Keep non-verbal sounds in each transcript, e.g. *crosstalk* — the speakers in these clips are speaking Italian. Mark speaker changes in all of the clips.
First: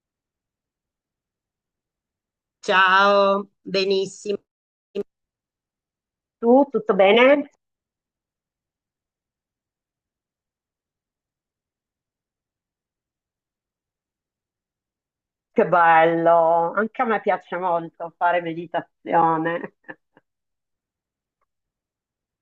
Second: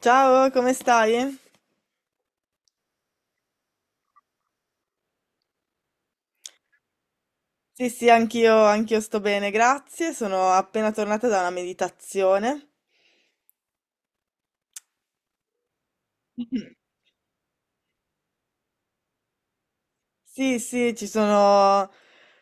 Speaker 1: Ciao, come stai?
Speaker 2: Ciao, benissimo. Tu, tutto bene?
Speaker 1: Sì, sì, anch'io sto bene, grazie. Sono appena tornata da una meditazione.
Speaker 2: Che bello, anche a me piace molto fare meditazione,
Speaker 1: Sì, sì, ci sono,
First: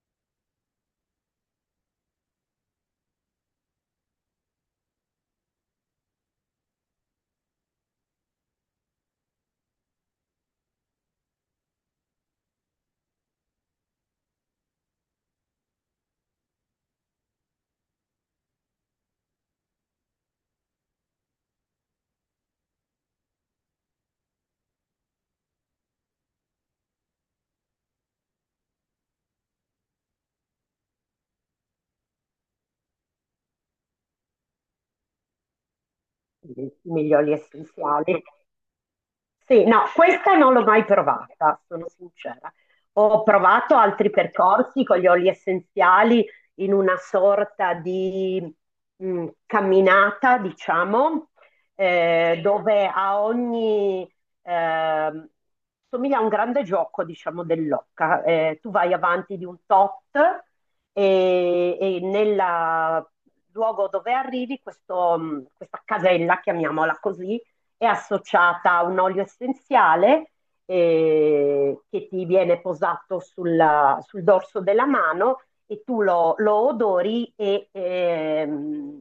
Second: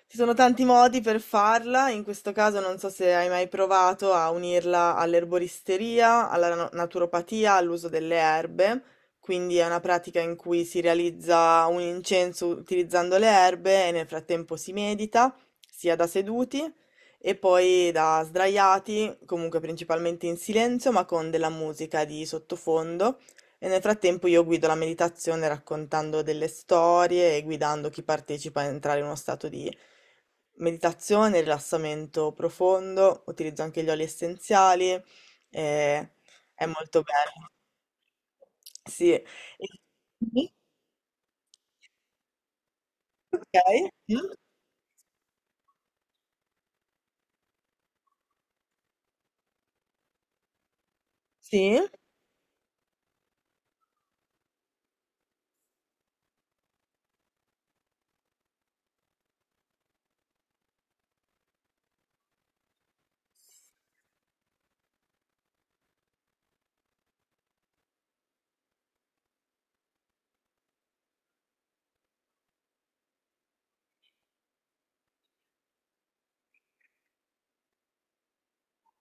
Speaker 1: ci sono tanti modi per farla. In questo caso non so se hai mai provato a unirla all'erboristeria, alla naturopatia, all'uso delle erbe. Quindi è una pratica in cui si realizza un incenso utilizzando le erbe e nel frattempo si medita, sia da seduti e poi da sdraiati, comunque principalmente in silenzio, ma con della musica di sottofondo. E nel frattempo io guido la meditazione raccontando delle storie e guidando chi partecipa a entrare in uno stato di meditazione, rilassamento profondo, utilizzo anche gli oli essenziali, eh, è
Speaker 2: i
Speaker 1: molto
Speaker 2: migliori
Speaker 1: bello.
Speaker 2: essenziali.
Speaker 1: Sì. E-
Speaker 2: Sì, no, questa
Speaker 1: Mhm.
Speaker 2: non l'ho mai provata, sono sincera. Ho
Speaker 1: Ok.
Speaker 2: provato altri
Speaker 1: Mm.
Speaker 2: percorsi con gli oli essenziali in una sorta di camminata, diciamo,
Speaker 1: Sì.
Speaker 2: dove a ogni ehm, somiglia a un grande gioco, diciamo, dell'occa. Tu vai avanti di un tot e nel luogo dove arrivi, questo, questa casella, chiamiamola così, è associata a un olio essenziale che ti viene posato sul dorso della mano e tu lo odori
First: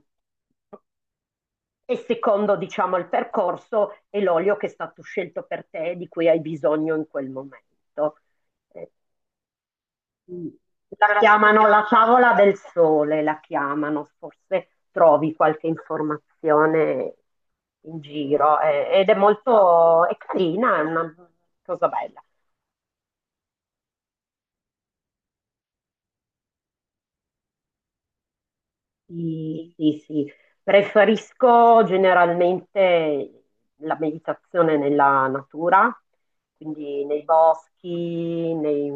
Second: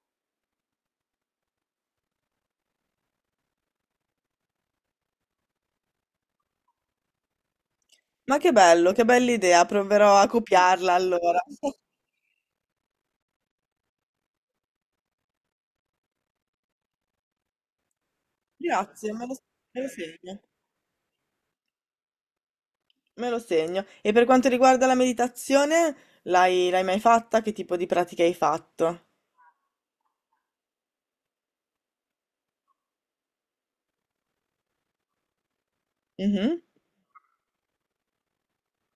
Speaker 2: e secondo diciamo il percorso è l'olio che è stato scelto per te e di cui hai bisogno in quel momento.
Speaker 1: Ma che
Speaker 2: Eh,
Speaker 1: bello, che bella idea, proverò a
Speaker 2: Mm.
Speaker 1: copiarla
Speaker 2: La
Speaker 1: allora.
Speaker 2: chiamano la
Speaker 1: *laughs*
Speaker 2: favola del sole, la chiamano, forse trovi qualche informazione in giro ed
Speaker 1: Grazie,
Speaker 2: è
Speaker 1: me lo
Speaker 2: molto, è
Speaker 1: segno.
Speaker 2: carina, è una cosa bella.
Speaker 1: Me lo segno. E per quanto riguarda la meditazione, l'hai mai fatta? Che tipo di pratica hai fatto?
Speaker 2: Sì, sì, sì. Preferisco generalmente la meditazione nella natura,
Speaker 1: Mhm.
Speaker 2: quindi nei boschi,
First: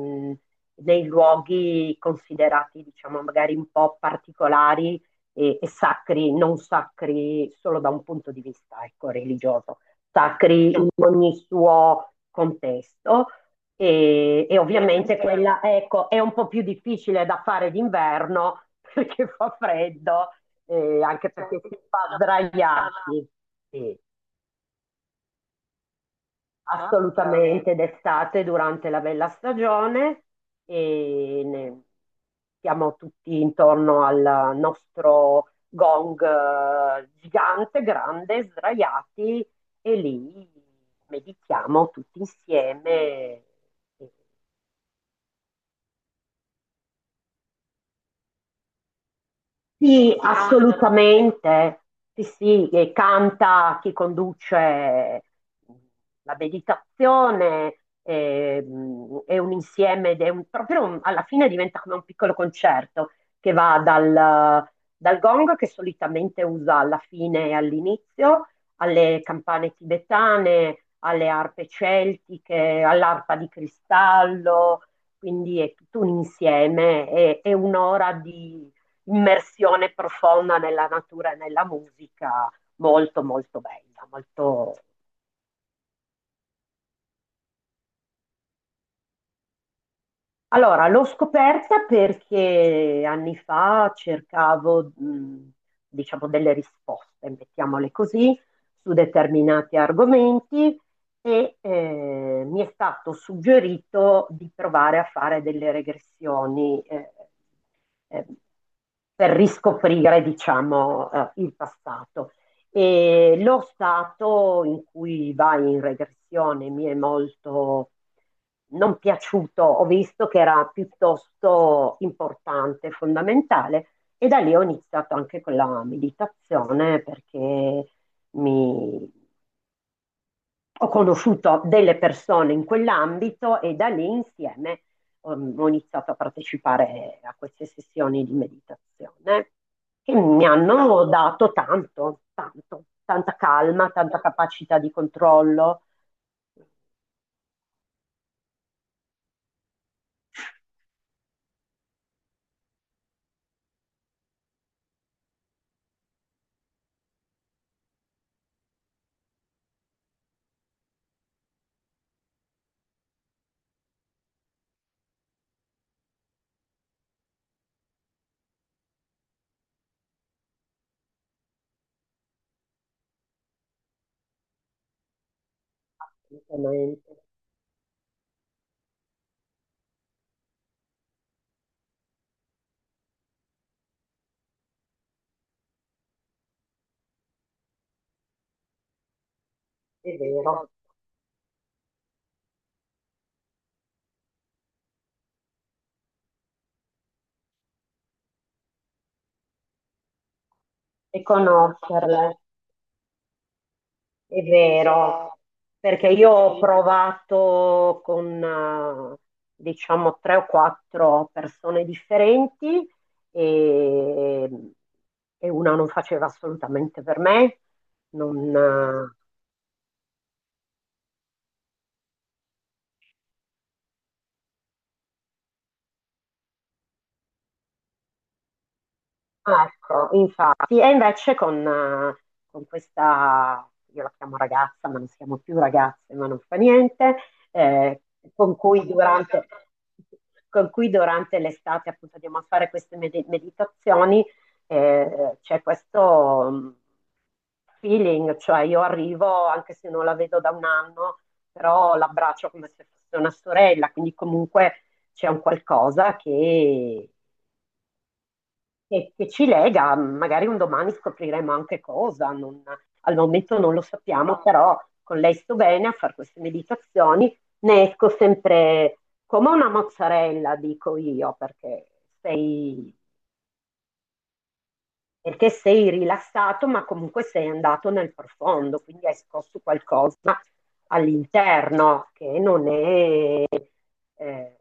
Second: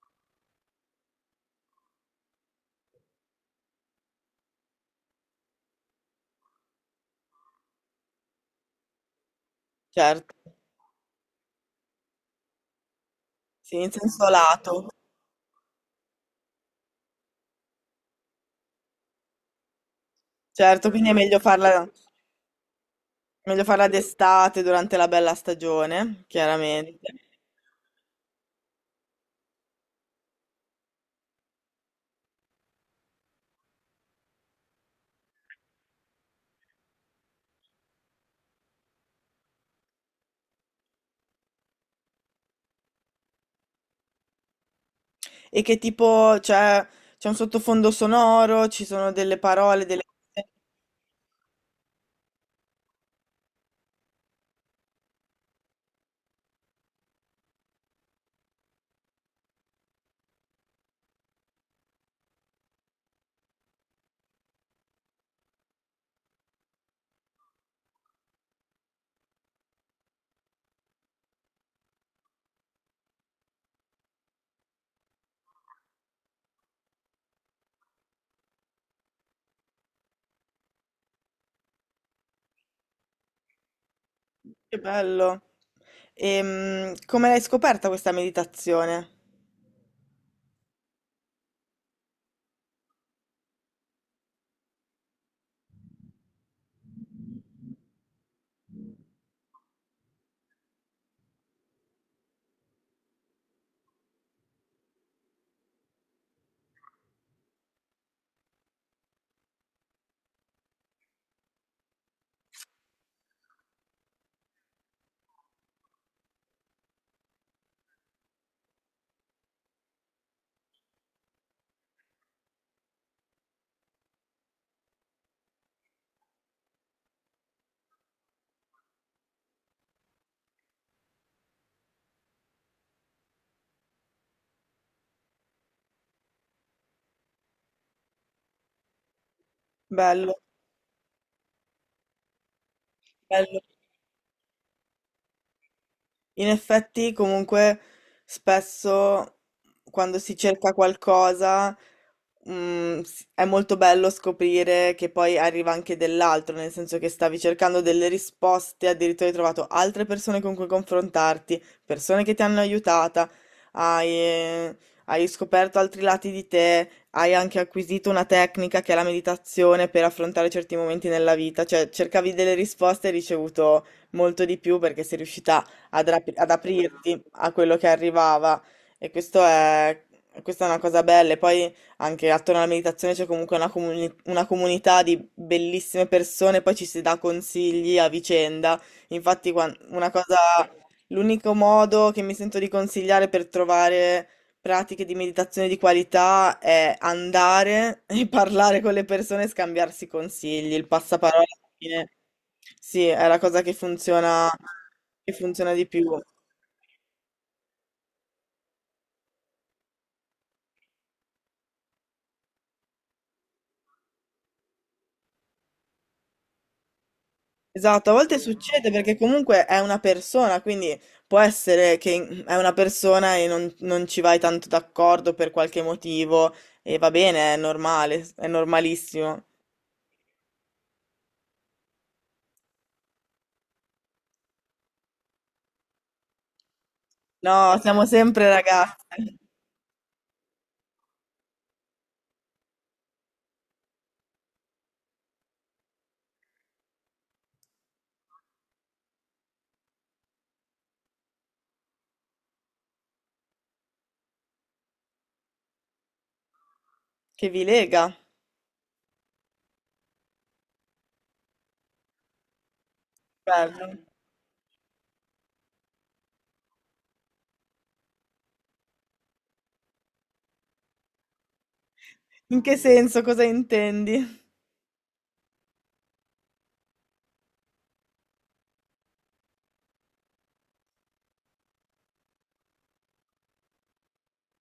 Speaker 2: nei luoghi considerati, diciamo, magari un po' particolari e sacri, non sacri solo da un punto di vista, ecco, religioso,
Speaker 1: Certo,
Speaker 2: sacri in ogni suo contesto.
Speaker 1: sì, in senso
Speaker 2: E
Speaker 1: lato.
Speaker 2: ovviamente. Addirittura. Quella, ecco, è un po' più difficile da fare d'inverno *laughs* perché fa freddo,
Speaker 1: Certo, quindi è
Speaker 2: anche perché si fa sdraiarsi.
Speaker 1: meglio farla
Speaker 2: Sì,
Speaker 1: d'estate, durante la bella stagione, chiaramente.
Speaker 2: assolutamente d'estate durante la bella stagione e siamo tutti intorno al nostro gong gigante, grande, sdraiati e lì meditiamo tutti insieme. E
Speaker 1: E che tipo, cioè, c'è un sottofondo sonoro, ci sono delle parole, delle...
Speaker 2: sì, canta, assolutamente. Sì, sì, e canta chi conduce la meditazione, è un insieme, ed è proprio alla fine diventa come un piccolo concerto che va dal gong che solitamente usa alla fine e all'inizio, alle campane tibetane, alle arpe celtiche, all'arpa di cristallo, quindi è tutto un insieme, è un'ora immersione profonda nella natura e nella musica, molto molto bella, molto.
Speaker 1: Che bello. E come l'hai scoperta questa meditazione?
Speaker 2: Allora, l'ho scoperta perché anni fa cercavo, diciamo, delle risposte, mettiamole così, su determinati argomenti e mi è stato suggerito di provare a fare delle regressioni eh, per riscoprire, diciamo, il passato. E lo stato in cui vai in regressione mi è molto non piaciuto, ho visto che era piuttosto importante, fondamentale e da lì ho iniziato anche con la meditazione perché mi, ho conosciuto delle persone in quell'ambito e da lì insieme ho iniziato a partecipare a queste sessioni di meditazione che
Speaker 1: Bello,
Speaker 2: mi hanno dato tanto, tanto, tanta
Speaker 1: bello.
Speaker 2: calma, tanta capacità di controllo,
Speaker 1: In effetti, comunque, spesso quando si cerca qualcosa, mm, è molto bello scoprire che poi arriva anche dell'altro, nel senso che stavi cercando delle risposte, addirittura hai trovato altre persone con cui confrontarti, persone che ti hanno aiutata, hai, hai scoperto altri lati di te, hai anche acquisito una tecnica che è la meditazione per affrontare certi momenti nella vita, cioè cercavi delle risposte e hai ricevuto molto di più perché sei riuscita ad
Speaker 2: assolutamente,
Speaker 1: aprirti a quello che arrivava e questa è una cosa bella. E poi anche attorno alla meditazione c'è comunque una comunità di bellissime persone, poi ci si dà consigli a vicenda. Infatti, una
Speaker 2: è
Speaker 1: cosa,
Speaker 2: vero,
Speaker 1: l'unico modo che mi sento di consigliare per trovare pratiche di meditazione di qualità è andare *laughs* e parlare con le persone e scambiarsi consigli. Il
Speaker 2: e
Speaker 1: passaparola alla fine,
Speaker 2: conoscerle.
Speaker 1: sì, è la cosa
Speaker 2: È
Speaker 1: che
Speaker 2: vero,
Speaker 1: funziona di
Speaker 2: perché
Speaker 1: più.
Speaker 2: io ho provato con, diciamo, tre o quattro persone differenti e, e una non faceva assolutamente per me,
Speaker 1: Esatto, a
Speaker 2: non,
Speaker 1: volte succede perché
Speaker 2: eh,
Speaker 1: comunque è una persona, quindi può essere che è una persona e non ci vai tanto d'accordo per qualche motivo e va bene, è normale, è normalissimo.
Speaker 2: ecco, infatti, e invece con questa, io la chiamo ragazza, ma non siamo più ragazze, ma non fa niente,
Speaker 1: No,
Speaker 2: eh,
Speaker 1: siamo sempre
Speaker 2: con cui
Speaker 1: ragazze.
Speaker 2: durante, con cui durante l'estate appunto andiamo a fare queste meditazioni, c'è questo feeling, cioè io arrivo anche se non la vedo da un anno, però l'abbraccio come se fosse una sorella, quindi comunque c'è un qualcosa
Speaker 1: Che vi lega.
Speaker 2: che ci lega, magari un domani scopriremo anche cosa, al momento non lo
Speaker 1: Bello.
Speaker 2: sappiamo, però con lei sto bene a fare queste meditazioni, ne esco sempre come una mozzarella, dico io,
Speaker 1: In che
Speaker 2: sei,
Speaker 1: senso, cosa intendi?
Speaker 2: perché sei rilassato, ma comunque sei andato nel profondo, quindi hai scosso qualcosa all'interno che non è eh,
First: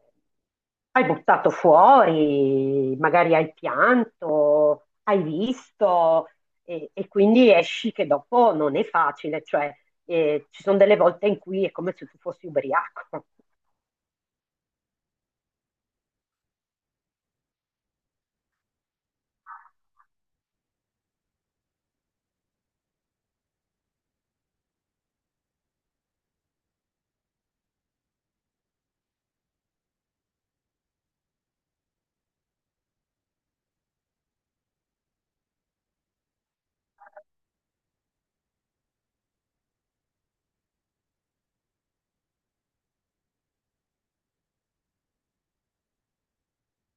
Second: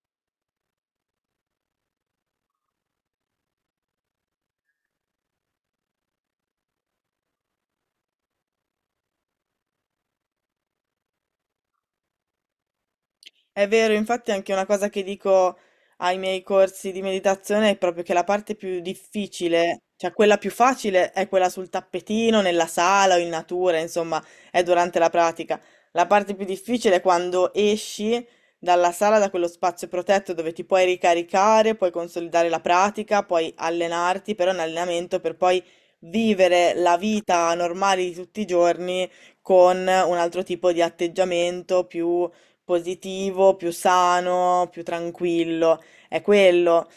Speaker 2: hai buttato fuori, magari hai pianto, hai visto e quindi esci che dopo non è facile, cioè ci sono delle volte in cui è come se tu fossi ubriaco.
Speaker 1: È vero, infatti anche una cosa che dico ai miei corsi di meditazione è proprio che la parte più difficile, cioè quella più facile è quella sul tappetino, nella sala o in natura, insomma, è durante la pratica. La parte più difficile è quando esci dalla sala, da quello spazio protetto dove ti puoi ricaricare, puoi consolidare la pratica, puoi allenarti, però è un allenamento per poi vivere la vita normale di tutti i giorni con un altro tipo di atteggiamento più positivo, più sano, più tranquillo, è quello.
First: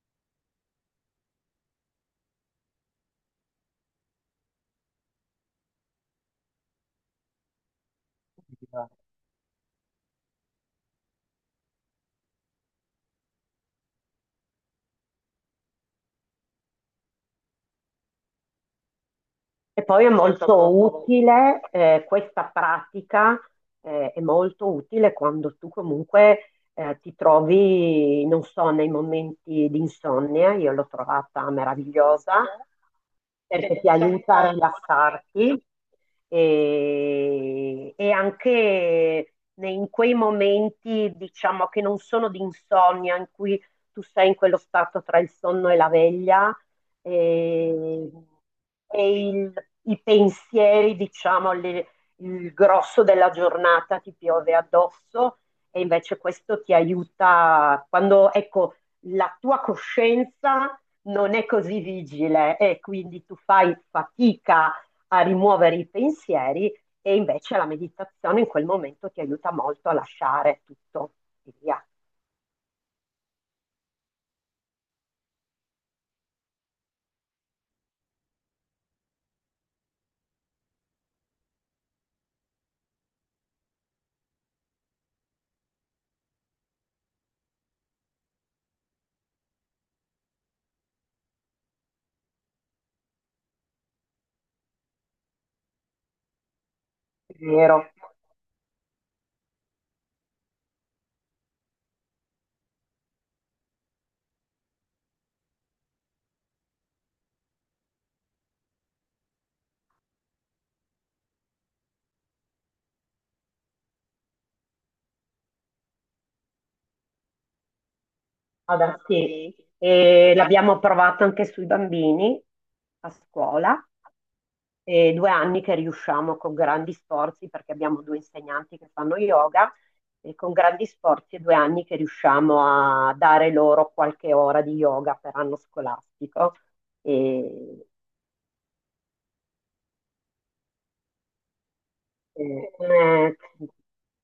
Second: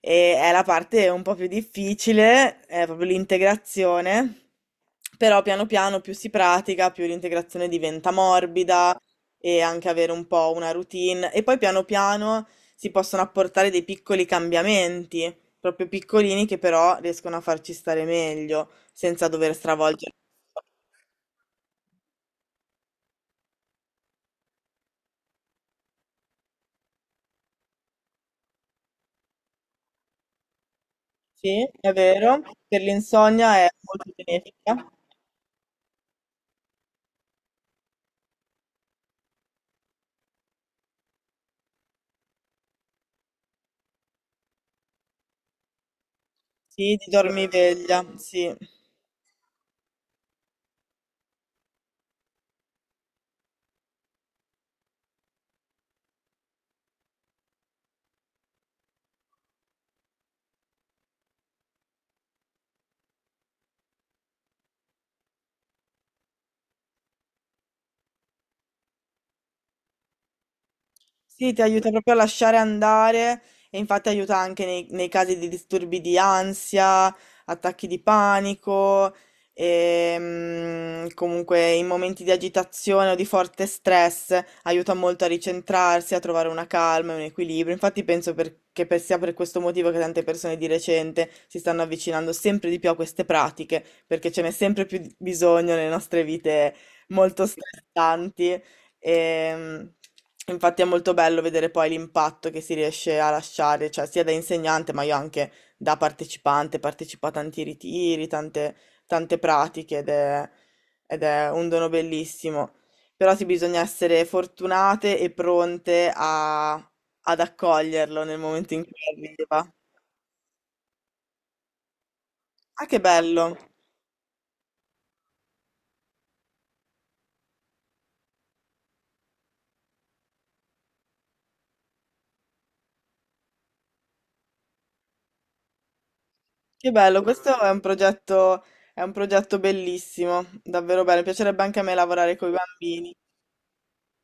Speaker 1: E è la parte un po' più difficile, è proprio l'integrazione, però piano piano più si pratica, più l'integrazione diventa morbida e anche avere un po' una routine. E poi piano piano si possono apportare dei piccoli cambiamenti, proprio piccolini che però riescono a farci stare meglio, senza dover
Speaker 2: E poi è
Speaker 1: stravolgerci,
Speaker 2: molto molto comodo. Utile, questa pratica, è molto utile quando tu comunque ti trovi, non so, nei momenti di insonnia, io l'ho trovata
Speaker 1: è vero,
Speaker 2: meravigliosa
Speaker 1: per l'insonnia è
Speaker 2: perché ti
Speaker 1: molto
Speaker 2: aiuta a
Speaker 1: benefica.
Speaker 2: rilassarti e anche in quei momenti, diciamo, che non sono di insonnia, in cui tu sei in quello stato tra il sonno e la veglia
Speaker 1: Sì, ti dormiveglia,
Speaker 2: e,
Speaker 1: sì.
Speaker 2: e i pensieri, diciamo, il grosso della giornata ti piove addosso e invece questo ti aiuta quando, ecco, la tua coscienza non è così vigile e quindi tu fai fatica a rimuovere i pensieri e invece la meditazione in quel momento ti aiuta molto a lasciare tutto
Speaker 1: Sì,
Speaker 2: e
Speaker 1: ti
Speaker 2: via.
Speaker 1: aiuta proprio a lasciare andare e infatti aiuta anche nei casi di disturbi di ansia, attacchi di panico e mm, comunque in momenti di agitazione o di forte stress aiuta molto a ricentrarsi, a trovare una calma e un equilibrio. Infatti penso sia per questo motivo che tante persone di recente si stanno avvicinando sempre di più a queste pratiche, perché ce n'è sempre più bisogno nelle nostre vite
Speaker 2: È
Speaker 1: molto
Speaker 2: vero.
Speaker 1: stressanti. E infatti è molto bello vedere poi l'impatto che si riesce a lasciare, cioè sia da insegnante, ma io anche da partecipante, partecipo a tanti ritiri, tante, tante pratiche ed è un dono bellissimo. Però sì, bisogna essere fortunate e pronte ad accoglierlo nel momento in cui
Speaker 2: Ada, sì,
Speaker 1: arriva.
Speaker 2: e l'abbiamo provato anche sui bambini
Speaker 1: Ah, che
Speaker 2: a
Speaker 1: bello!
Speaker 2: scuola. E 2 anni che riusciamo con grandi sforzi, perché abbiamo due insegnanti che fanno yoga, e con grandi sforzi è 2 anni che riusciamo a dare loro qualche ora di yoga per anno scolastico.
Speaker 1: Che bello, questo
Speaker 2: E
Speaker 1: è un progetto bellissimo, davvero bello. Mi piacerebbe anche a me lavorare con i
Speaker 2: Eh,
Speaker 1: bambini.
Speaker 2: eh,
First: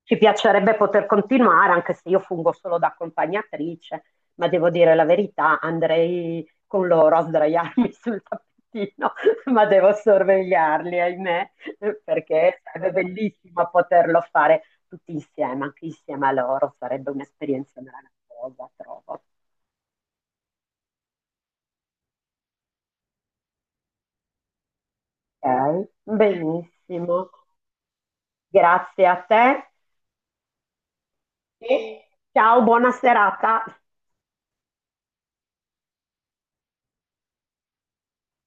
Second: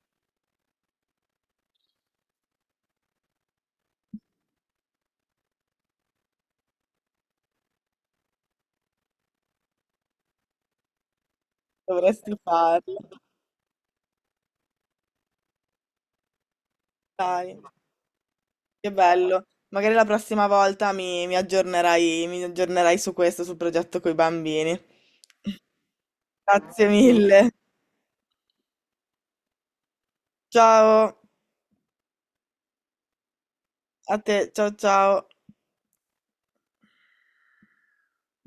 Speaker 2: ci piacerebbe poter continuare, anche se io fungo solo da accompagnatrice, ma devo dire la verità, andrei con loro a sdraiarmi *laughs* sul tappetino, ma devo sorvegliarli, ahimè,
Speaker 1: Dovresti
Speaker 2: perché sarebbe
Speaker 1: farlo,
Speaker 2: bellissimo poterlo fare tutti insieme, anche insieme a loro, sarebbe
Speaker 1: dai,
Speaker 2: un'esperienza meravigliosa,
Speaker 1: che
Speaker 2: trovo.
Speaker 1: bello. Magari la prossima volta mi aggiornerai su questo, sul progetto con i bambini.
Speaker 2: Ok,
Speaker 1: Grazie
Speaker 2: benissimo.
Speaker 1: mille.
Speaker 2: Grazie a te
Speaker 1: Ciao
Speaker 2: e ciao, buona serata.
Speaker 1: a te, ciao ciao.